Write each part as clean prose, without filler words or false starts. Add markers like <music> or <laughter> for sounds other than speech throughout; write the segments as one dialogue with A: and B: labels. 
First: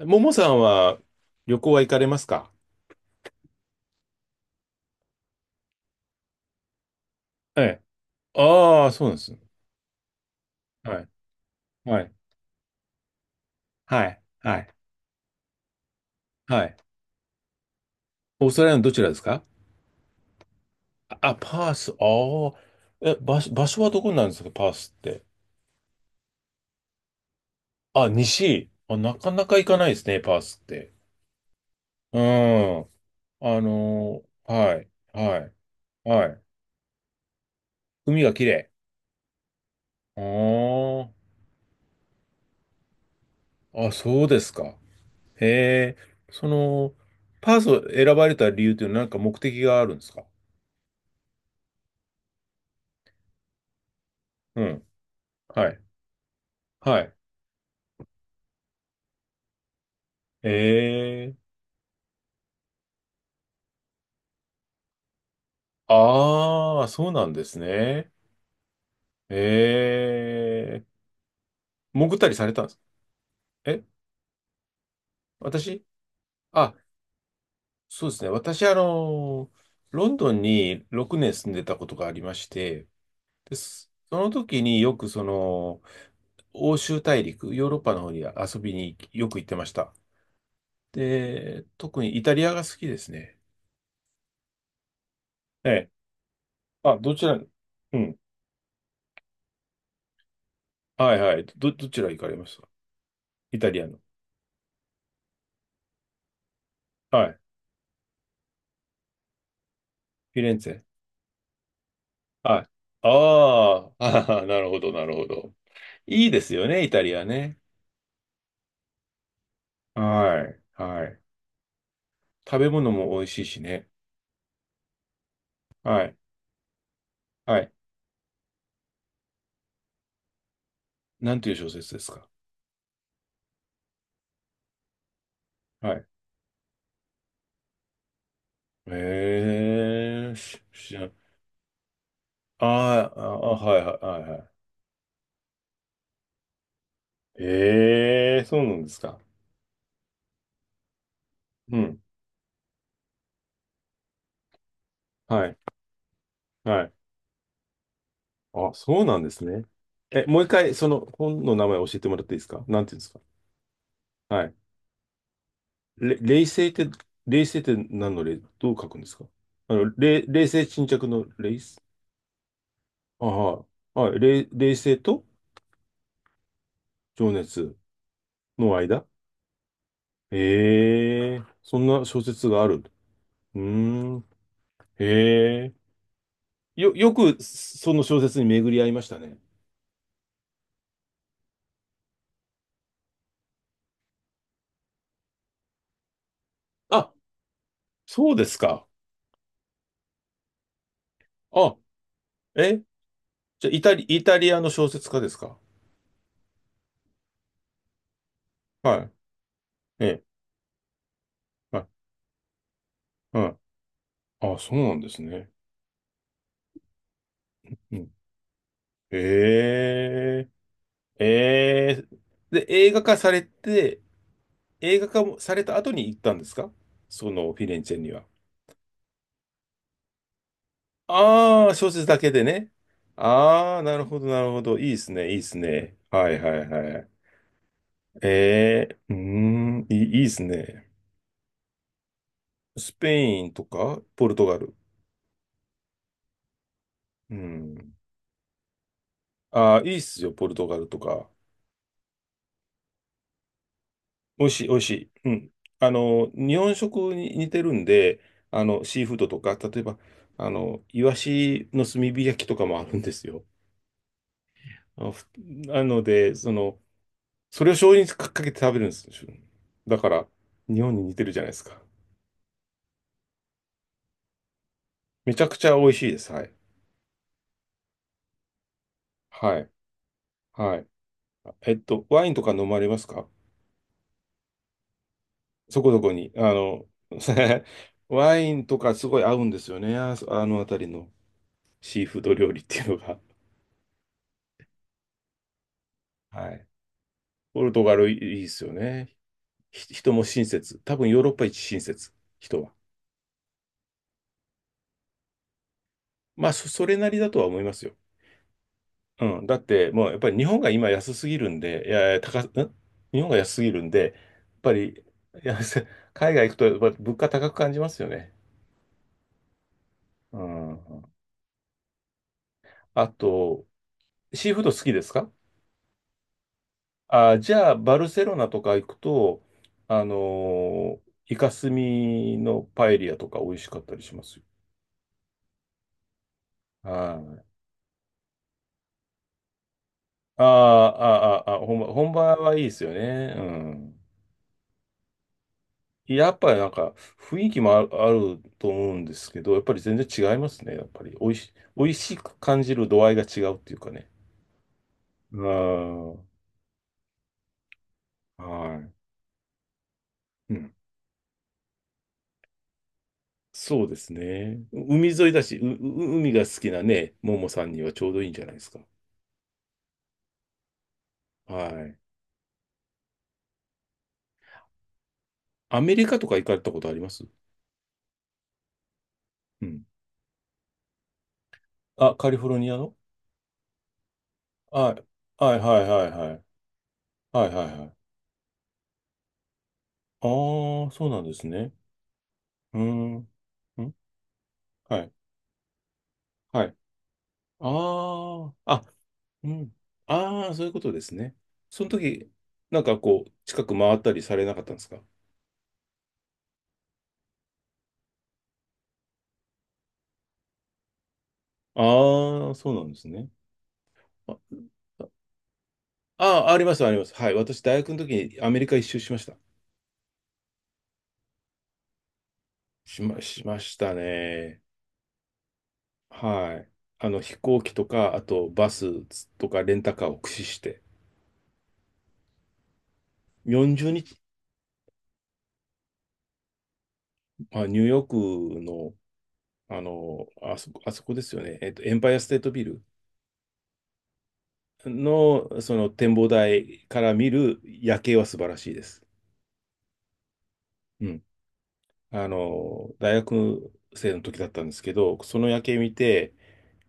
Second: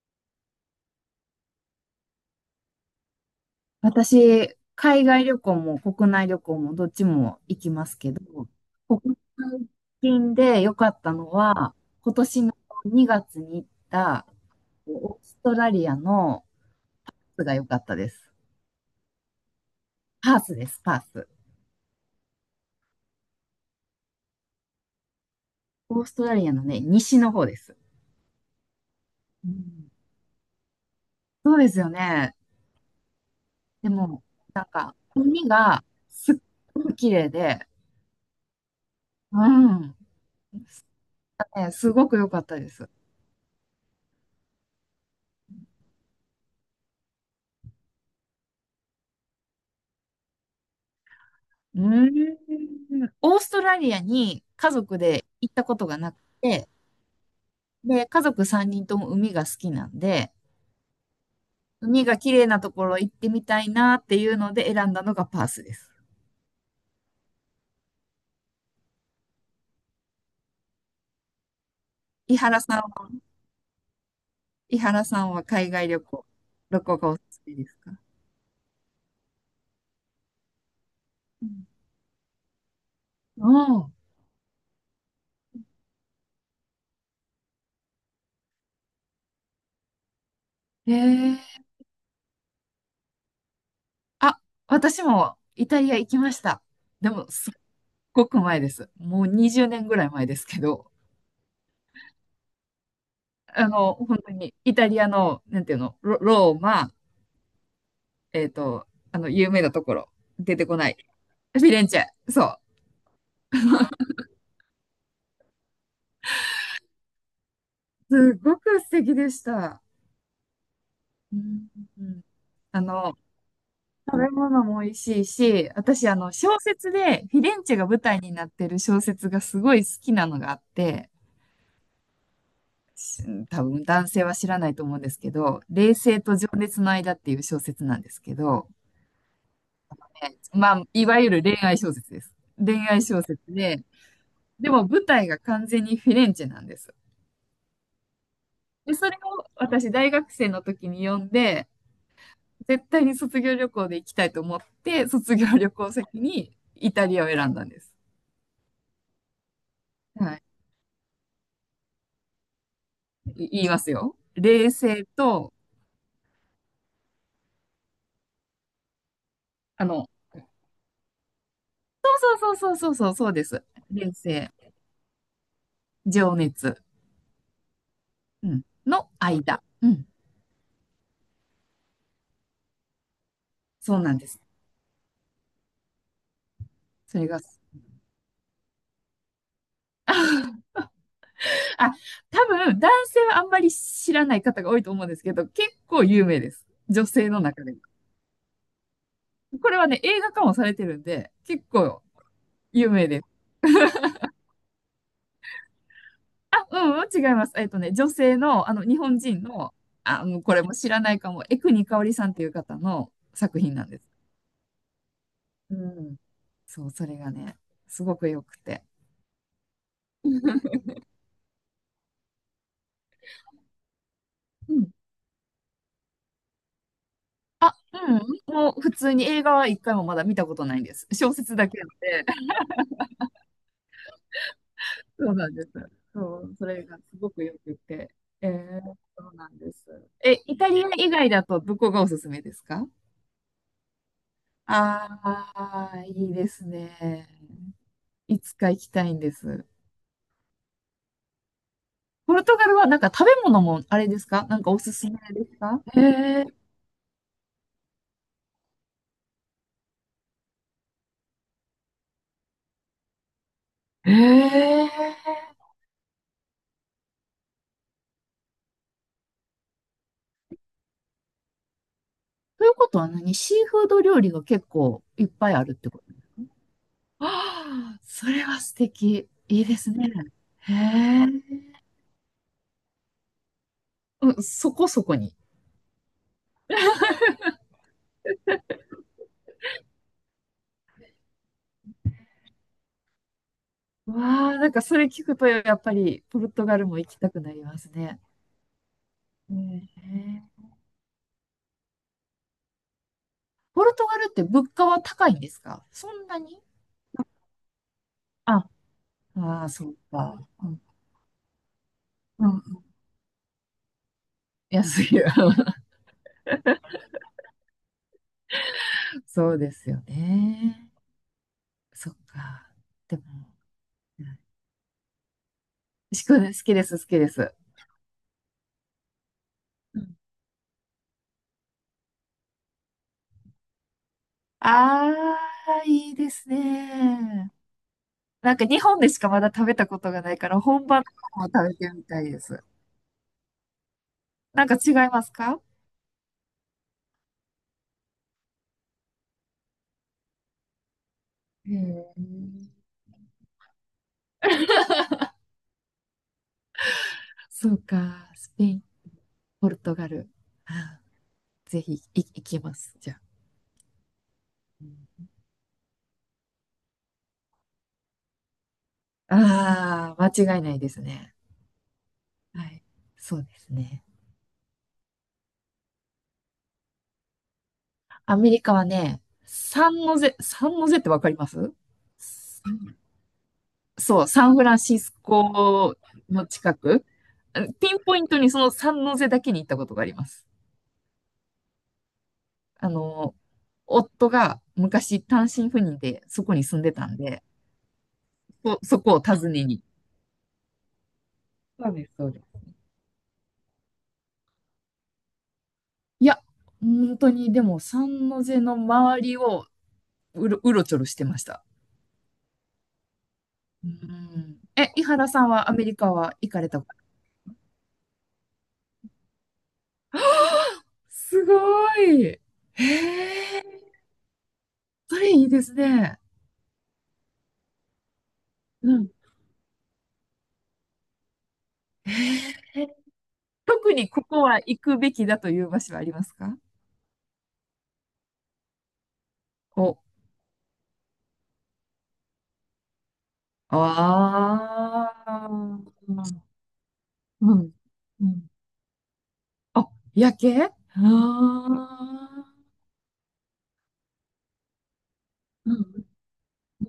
A: ももさんは旅行は行かれますか？
B: 私、海外旅行も国内旅行もどっちも
A: え
B: 行き
A: え。
B: ますけど、
A: ああ、そうな
B: 国
A: んです。
B: 内近で良か
A: は
B: っ
A: い。
B: たのは、
A: はい。
B: 今年の2月に行っ
A: はい。
B: た
A: はい。
B: オーストラリアの
A: はい。
B: が良かったです。
A: オーストラリアのどちらですか？
B: パースです、パース。
A: あ、パース。ああ。え、場所はどこになるんですかパースって？
B: オーストラリアのね、西の方です。
A: あ、西。あ、なかな
B: う
A: か行かない
B: ん、
A: ですね、パースって。
B: そうですよ
A: う
B: ね。
A: ん。
B: でも、
A: はい。は
B: 海
A: い。
B: が
A: は
B: すっ
A: い。
B: ごく綺麗で、
A: 海が綺麗。
B: うん、
A: あ
B: ねすごく良かったです。
A: あ。あ、そうですか？へえ。その、パースを選ばれた理由というのは何か目的があるんですか？
B: うーん。オーストラリアに
A: う
B: 家
A: ん。
B: 族で行った
A: は
B: こ
A: い。
B: とがなくて、
A: はい。
B: で、家族3人とも海が好きなんで、
A: ええ。
B: 海が綺麗なところ行ってみたいなっていうので選んだのがパースです。
A: ああ、そうなんですね。ええ、潜ったり
B: 伊
A: され
B: 原
A: たんです
B: さん
A: か？
B: は、
A: え、
B: 伊原さんは海
A: 私。
B: 外旅行、
A: あ、
B: どこがおすすめですか？
A: そうですね。私、ロンドンに6年
B: う
A: 住んで
B: ん。
A: たことがありまして、
B: お
A: で
B: ー、
A: す。その時によくその、欧州大陸、ヨーロッパの方に遊びによく行ってました。
B: へえ、
A: で、特にイタリアが好きですね。
B: あ、私もイ
A: え
B: タ
A: え。
B: リア行きました。
A: あ、
B: で
A: どち
B: も、
A: らに。
B: すっ
A: うん。
B: ごく前です。もう20年ぐらい前ですけど、
A: はいはい。どちら行かれました？イ
B: あ
A: タリア
B: の、
A: の。
B: 本当にイタリアの、なんていうの、ロ、ローマ、
A: はい。
B: あの、有名なところ、
A: フィレ
B: 出
A: ン
B: て
A: ツ
B: こ
A: ェ。
B: ない。フィレンチェ。そう。
A: はい。ああ、あー <laughs> なるほど、なるほど。いいですよね、イタリアね。
B: すごく素敵でした。
A: はい、はい。
B: うん、うん、
A: 食べ
B: あ
A: 物
B: の、
A: も美味しいしね。
B: 食べ物も美味しいし、
A: は
B: 私、あ
A: い、
B: の、小説で、フィレ
A: は
B: ン
A: い。
B: チェが舞台になってる小説がすごい好きなのがあって、
A: なんていう小説ですか？
B: し多分男性は知らないと思うんですけど、
A: は
B: 冷
A: い。
B: 静と情熱の間っていう小説なんですけど、
A: ええー、
B: まあ、
A: 知ら
B: い
A: ん。
B: わゆる恋愛小説です。恋愛
A: あー
B: 小
A: あ、
B: 説
A: ああ、は
B: で、
A: い、はい、はい。はい。
B: でも舞台が完全にフィレンチェなんです。
A: ええー、そうなんで
B: で、
A: す
B: それ
A: か？
B: を私、大学生の時に読んで、
A: うん。
B: 絶対に卒業旅行で行きたいと思って、卒
A: は
B: 業
A: い、
B: 旅行先に
A: はい。
B: イタリアを選んだんです。
A: あ、そうなんですね。え、
B: は
A: も
B: い。
A: う一回、その本の名前教えてもらっていいですか、なんていうんですか？
B: い言いますよ。
A: はい。
B: 冷静と、
A: 冷静って、冷静って何の冷、どう書くんですか？
B: あの、
A: 冷静沈着の冷静。
B: そうそうそうそうそう、
A: あ、
B: そうです。
A: はい。
B: 冷
A: はい。
B: 静、
A: 冷静と
B: 情熱、
A: 情熱
B: うん、
A: の間。
B: の間。うん。
A: ええ、そんな小説がある。う
B: そうな
A: ー
B: ん
A: ん。
B: です。
A: へえ。よ
B: それが、
A: くその小説に巡り合いましたね。
B: <laughs> あ、多分、男性はあんまり知らない方が多いと思うんですけど、結構有名です。女
A: あ、
B: 性の中でも。
A: そうですか。
B: これはね、映画化もされてるんで、結
A: あ、
B: 構
A: え、
B: 有名です。
A: じゃあイタリアの小説家ですか？
B: あ、うん、違います。女性の、あの、日
A: は
B: 本人の、
A: い。ええ。
B: あ、もうこれも知らないかも、江国
A: は
B: 香織さんという方の
A: い。はい。
B: 作品なんです。
A: あ、そうなんですね。
B: うん。そう、それがね、
A: う
B: す
A: ん。
B: ごく良くて。
A: へえ。ええ、で、映画化されて、
B: うん。
A: 映画化もされた後に行ったんですか、そのフィ
B: あ、
A: レンチェには。
B: うん。もう普通に映画は一回もまだ見たことないんです。小説
A: あ
B: だ
A: あ、
B: けな
A: 小
B: の
A: 説だ
B: で。
A: けで
B: <laughs>
A: ね。ああ、なるほど、なるほど。いいですね、
B: そ
A: い
B: う
A: いで
B: なん
A: す
B: です。
A: ね。は
B: そ
A: い
B: う、
A: は
B: そ
A: い
B: れが
A: は
B: す
A: い。
B: ごく良くて。えー、
A: ええ、うー
B: そうなんです。
A: ん、いいで
B: え、
A: す
B: イタリ
A: ね。
B: ア以外だとどこがおすすめですか？
A: スペインとか、ポルトガル。
B: ああー、いいですね。
A: うん。
B: いつか行きたいんです。
A: ああ、いいっすよ、ポルトガルとか。
B: ポルトガルはなんか食べ物もあれです
A: 美
B: か？
A: 味
B: なん
A: しい、
B: か
A: 美
B: お
A: 味し
B: すすめ
A: い。う
B: で
A: ん。
B: すか？へ
A: 日本食に似てるんで、シーフードとか、例えば、イワシの炭火焼きとかもあるんですよ。
B: え、へえ。
A: あのふなので、その、それを醤油にかけて食べるんですよ。だから、日本に似てるじゃないですか。
B: ということは何シーフード料理が結構いっ
A: めちゃ
B: ぱい
A: く
B: あ
A: ち
B: る
A: ゃ
B: っ
A: 美
B: て
A: 味
B: こと？
A: しいです。はい。
B: ああ、それは素敵。
A: は
B: いい
A: い。
B: ですね。へ
A: はい。
B: え。
A: えっと、ワインとか飲まれますか？
B: うん、そこそこに。
A: そこそこに。<laughs> ワインとかすごい合うんですよね。ああの辺りのシーフード料理っていうのが。
B: わあ、なんかそれ聞くとやっぱりポル
A: は
B: ト
A: い。
B: ガルも行きたくなり
A: ポル
B: ま
A: ト
B: す
A: ガルい
B: ね。
A: いですよね。
B: へ
A: 人も親
B: え。
A: 切。多分ヨーロッパ一親切、人は。
B: ポルトガルって物価は高いんですか？そんな
A: まあ、
B: に？
A: それなりだとは思いますよ。
B: あ、
A: うん。だっ
B: ああ、そ
A: て、
B: う
A: もうやっぱり日
B: か。
A: 本
B: う
A: が
B: ん、
A: 今安すぎるんで、いやいや、高
B: う
A: す、ん
B: ん、
A: 日本が安すぎるんで、やっぱり、
B: 安いよ。
A: <laughs> いや、せ海外行くとやっぱり物価高く感じますよね。
B: <laughs> そうですよ
A: う
B: ね。
A: ん。
B: そっか。
A: あ
B: でも、
A: と、
B: うん、
A: シーフード好きですか？
B: 牛久好きです、好きで
A: あ、じ
B: す。
A: ゃあ、バルセロナとか行くと、
B: う
A: あの
B: ん、
A: ーイカスミのパエリアとか美味しかったりしますよ。
B: あー、いいです
A: はい。
B: ね。なんか日本でしかまだ食べたことがない
A: あー
B: から、本場のも
A: あー、あーあー、
B: 食べてみ
A: 本
B: たい
A: 場
B: で
A: はい
B: す。
A: いですよね。うん。
B: なんか違いますか？
A: やっぱりなんか雰囲気もある、あると思うんですけど、やっぱり全然違いますね。やっぱり
B: へ
A: 美味
B: え、
A: しく感じる度合いが違うっていうかね。あ
B: そうか。
A: あ、
B: スペイ
A: は
B: ン、
A: い。
B: ポルトガル。
A: うん。
B: あー、ぜひい行きます。じゃあ。
A: そうですね。う海
B: う
A: 沿いだし、う海が好きなね、ももさんにはちょうどいいんじゃないですか。
B: あ、あー、間違いないですね。
A: はい。
B: はい。そうですね。
A: アメリカとか行かれたことあります？
B: アメリカはね、
A: うん。
B: サンノゼ、サンノゼってわかります？
A: あ、カリフォルニアの。
B: そう、サンフラン
A: は
B: シ
A: い。
B: ス
A: はいはい
B: コ
A: はいはい。
B: の近く、
A: はいは
B: あ
A: いは
B: ピ
A: い。
B: ンポイントにその三ノ瀬だけに行ったことがあり
A: あ
B: ます。
A: あ、そうなんですね。うー
B: あ
A: ん。
B: の、
A: ん、
B: 夫が
A: はい。
B: 昔単身赴任でそこ
A: は
B: に
A: い。
B: 住んでたんで、
A: ああ、
B: そ、
A: あ、
B: そこを
A: う
B: 訪ね
A: ん。
B: に。
A: ああ、そういうことですね。その
B: そうです、そ
A: 時、
B: うです。
A: なんかこう、近く回ったりされなかったんですか？
B: いや、本当にでも三ノ瀬の周りをうろ、うろちょろしてました。
A: ああ、そうなんですね。
B: う
A: あ、
B: ん。え、伊原さんはアメリカは行
A: あ、あ
B: か
A: り
B: れ
A: ま
B: た
A: す、
B: こ
A: あり
B: と？
A: ます。はい。私、大学の時にアメリカ一周しました。
B: すごい。へ
A: しま
B: え、
A: したね。
B: それいいですね。
A: はい。飛行機とか、あとバス
B: うん。
A: とかレンタカーを駆使して、
B: え、
A: 40
B: 特に
A: 日、
B: ここは行くべきだという場所はありますか？
A: まあ、ニューヨークの、あ
B: お、
A: の、あそこ、あそこですよね。エンパイアステートビル
B: あ
A: の、その
B: あ、
A: 展望台から見
B: う
A: る
B: ん、
A: 夜景
B: う
A: は素晴
B: ん。
A: らしいです。
B: あ、夜景、あ、
A: うん。
B: あ
A: 大学生の時だったんですけど、その夜
B: ー、う
A: 景見
B: ん、
A: て、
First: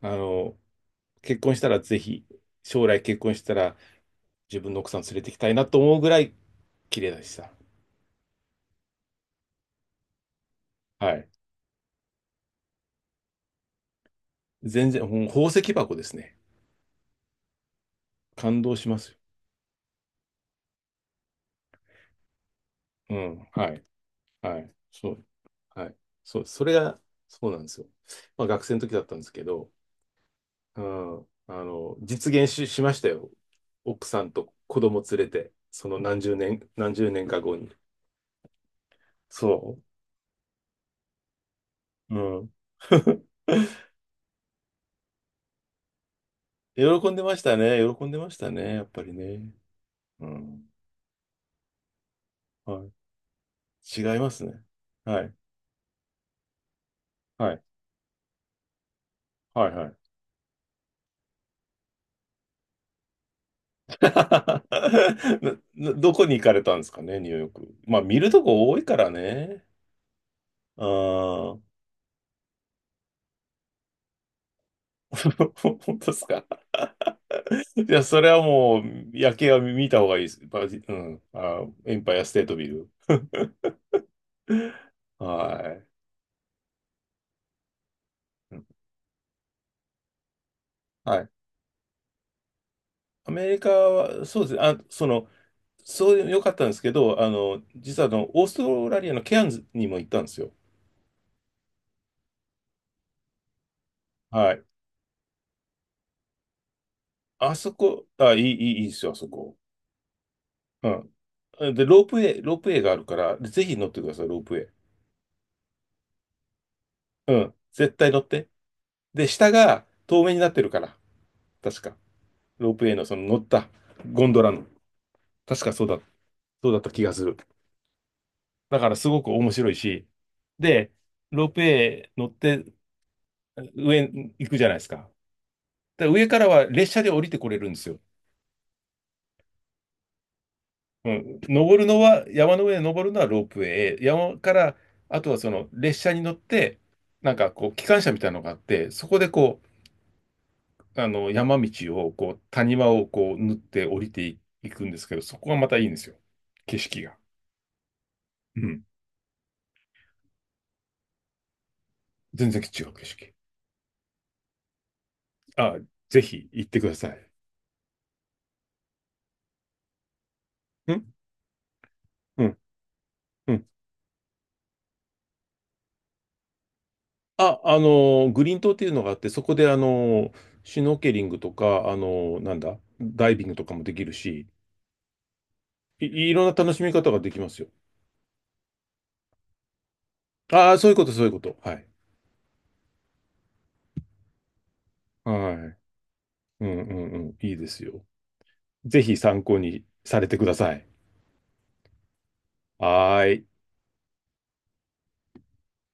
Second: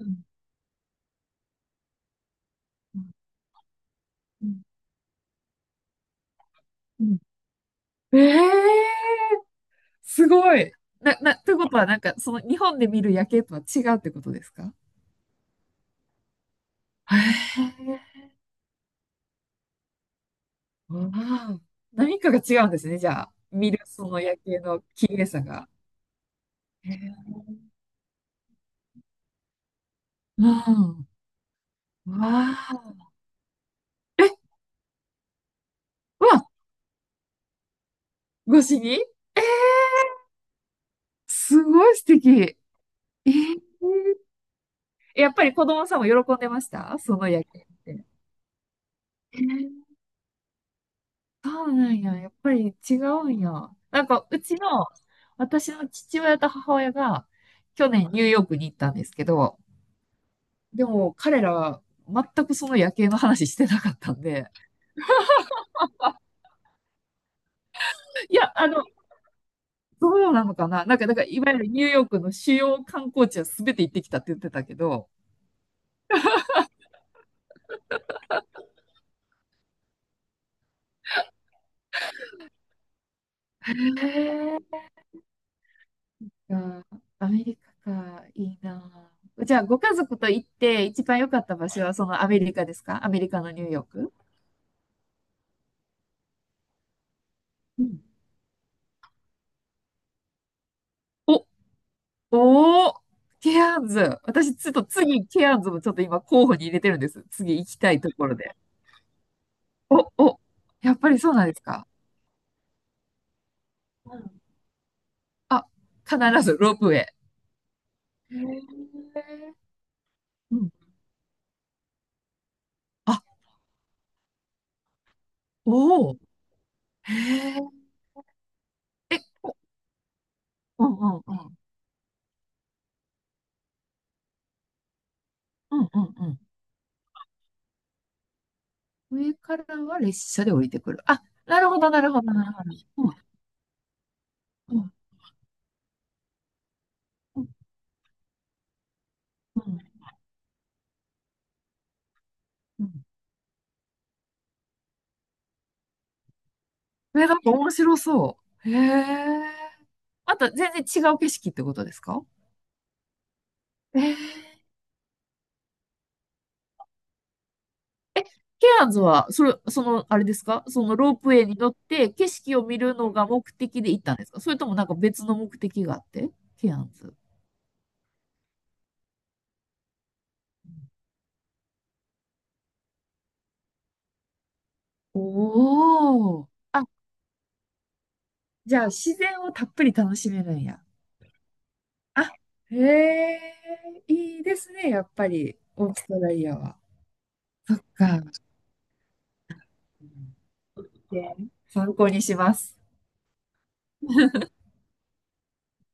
B: う
A: あ
B: ん、
A: の、結婚したらぜひ、将来結婚し
B: う
A: たら自分の
B: ん。
A: 奥さん連れてきたいなと思うぐらい綺
B: う
A: 麗
B: ん、
A: でした。
B: ええー、すごい。
A: は
B: な、
A: い。
B: な、ということは、なんか、その日本で見る夜景とは違うってことですか？
A: 全然、宝石箱ですね。
B: へえ、
A: 感動しますよ。
B: わあ、何かが違うんですね、じ
A: う
B: ゃあ。
A: ん。
B: 見
A: は
B: る
A: い。
B: その夜
A: は
B: 景
A: い。
B: の綺
A: そう。
B: 麗さが。
A: はい。そう。それ
B: へ
A: が、
B: え、
A: そうなんですよ。まあ学生の時だったんですけど、
B: う
A: う
B: ん。
A: ん。あの、
B: わ
A: 実現し、しました
B: あ。
A: よ。奥さ
B: え、う
A: んと子供連れて、その何十
B: わ、
A: 年、何十年か後に。
B: 越しに、
A: そ
B: すごい素
A: う。
B: 敵。
A: うん。<laughs>
B: えー、やっぱり子供さんも喜んでました
A: 喜
B: そ
A: んで
B: の
A: まし
B: 夜
A: た
B: 景っ
A: ね。
B: て。
A: 喜んでましたね。やっぱり
B: え
A: ね。
B: ー、
A: うん。
B: そうなんや。やっぱり
A: は
B: 違うんや。
A: い。
B: なん
A: 違い
B: か、
A: ま
B: う
A: す
B: ち
A: ね。
B: の、
A: はい。
B: 私の父親と母親が、
A: はい。
B: 去年ニューヨークに行ったんですけど、
A: はい。はい。
B: でも彼らは全くその夜景の話してなかっ
A: <laughs>
B: たんで、
A: どこに行かれたんですかね、ニューヨーク。まあ、見る
B: い
A: と
B: や、
A: こ
B: あ
A: 多
B: の、
A: いからね。
B: どうなのかな？なんか、だから、いわ
A: あ
B: ゆる
A: あ、
B: ニューヨークの主要観光地は全て行ってきたって言ってたけど、
A: <laughs> 本当ですか？いや、それはもう、夜景は見た方がいいです。うん。あ、エンパイアステートビル。
B: へえ、
A: はい。
B: あー、アメリカか、い
A: う
B: い
A: ん、
B: なあ。じゃあ、ご家族と行って一番
A: は
B: 良
A: い。
B: かった場所はそのアメリカですか？アメリ
A: ア
B: カ
A: メ
B: の
A: リ
B: ニュ
A: カ
B: ーヨーク？
A: は、そうですね。あ、その、そういう良かったんですけど、あの、
B: う
A: 実
B: ん、
A: はあの、オーストラリアのケアンズにも行ったんですよ。
B: お、おー、ケアンズ。
A: は
B: 私、
A: い。
B: ちょっと次、ケアンズもちょっと今候補に入れてるんです。
A: あ
B: 次行
A: そ
B: きたい
A: こ、
B: とこ
A: あ、
B: ろ
A: いい、い
B: で。
A: い、いいですよ、あそこ。
B: お、お、やっぱりそうなんです
A: うん。で、
B: か？
A: ロープウェイがあるから、ぜひ乗ってくだ
B: う
A: さい、ロ
B: ん、
A: ープウェイ。
B: あ、必ずロープウェ
A: 絶対乗っ
B: イ。へ
A: て。で、下
B: え、
A: が透明になっ
B: う
A: てる
B: ん。
A: から、確か。ロープウェイのそ
B: あ、
A: の乗ったゴンドラの、確かそうだ、
B: おお。
A: そうだった気が
B: へ
A: する。
B: え。
A: だからす
B: え、
A: ごく面白いし、
B: う
A: で、
B: んうんう
A: ロー
B: ん。
A: プウェイ乗って上に行くじゃないですか。
B: うんう
A: で、
B: ん
A: 上
B: う
A: か
B: ん。
A: らは列車で降りてこれるんですよ。
B: 上からは列車で降りてくる。
A: う
B: あ、
A: ん。
B: なる
A: 登
B: ほ
A: る
B: ど、
A: の
B: なるほ
A: は、
B: ど、なる
A: 山の
B: ほど。
A: 上に登るのはロープウェイ。山か
B: う
A: ら、
B: ん
A: あとはその列車に乗って、なん
B: うん
A: かこう、機関車みたいなのがあって、そこで
B: う
A: こ
B: ん、
A: う、山道を、こう、谷
B: う
A: 間
B: ん、
A: をこう、縫って降りていいくんですけど、そこがまたいいんですよ。景色が。
B: え、なんか面白そ
A: う
B: う。へ
A: ん。
B: え。また全然違う景色ってことですか？
A: 全然違う景色。
B: えー、
A: あ、ぜひ行ってください。
B: ケアンズは、それ、その、あれですか？そ
A: う
B: のロ
A: ん
B: ープウェイに乗って景
A: う
B: 色
A: ん
B: を見るのが目
A: うん。
B: 的で行ったんですか？それともなんか別の目的があって？ケアンズ。
A: あ、グリーン島っていうのがあって、そこで、シュノーケリングとか、あのなんだ、ダイビングとかもできるし、い
B: お
A: ろん
B: ー。
A: な楽し
B: あ、
A: み方ができますよ。
B: じゃあ自然をたっぷり楽しめるん
A: ああ、
B: や。
A: そういうこと、そういうこと。はい。
B: あ、へえ、いいですね、やっぱ
A: はい。
B: り、オー
A: う
B: ストラリア
A: んう
B: は。
A: んうん。いいで
B: そっ
A: すよ。
B: か。
A: ぜひ参考にされてください。
B: で参考にします。
A: はーい。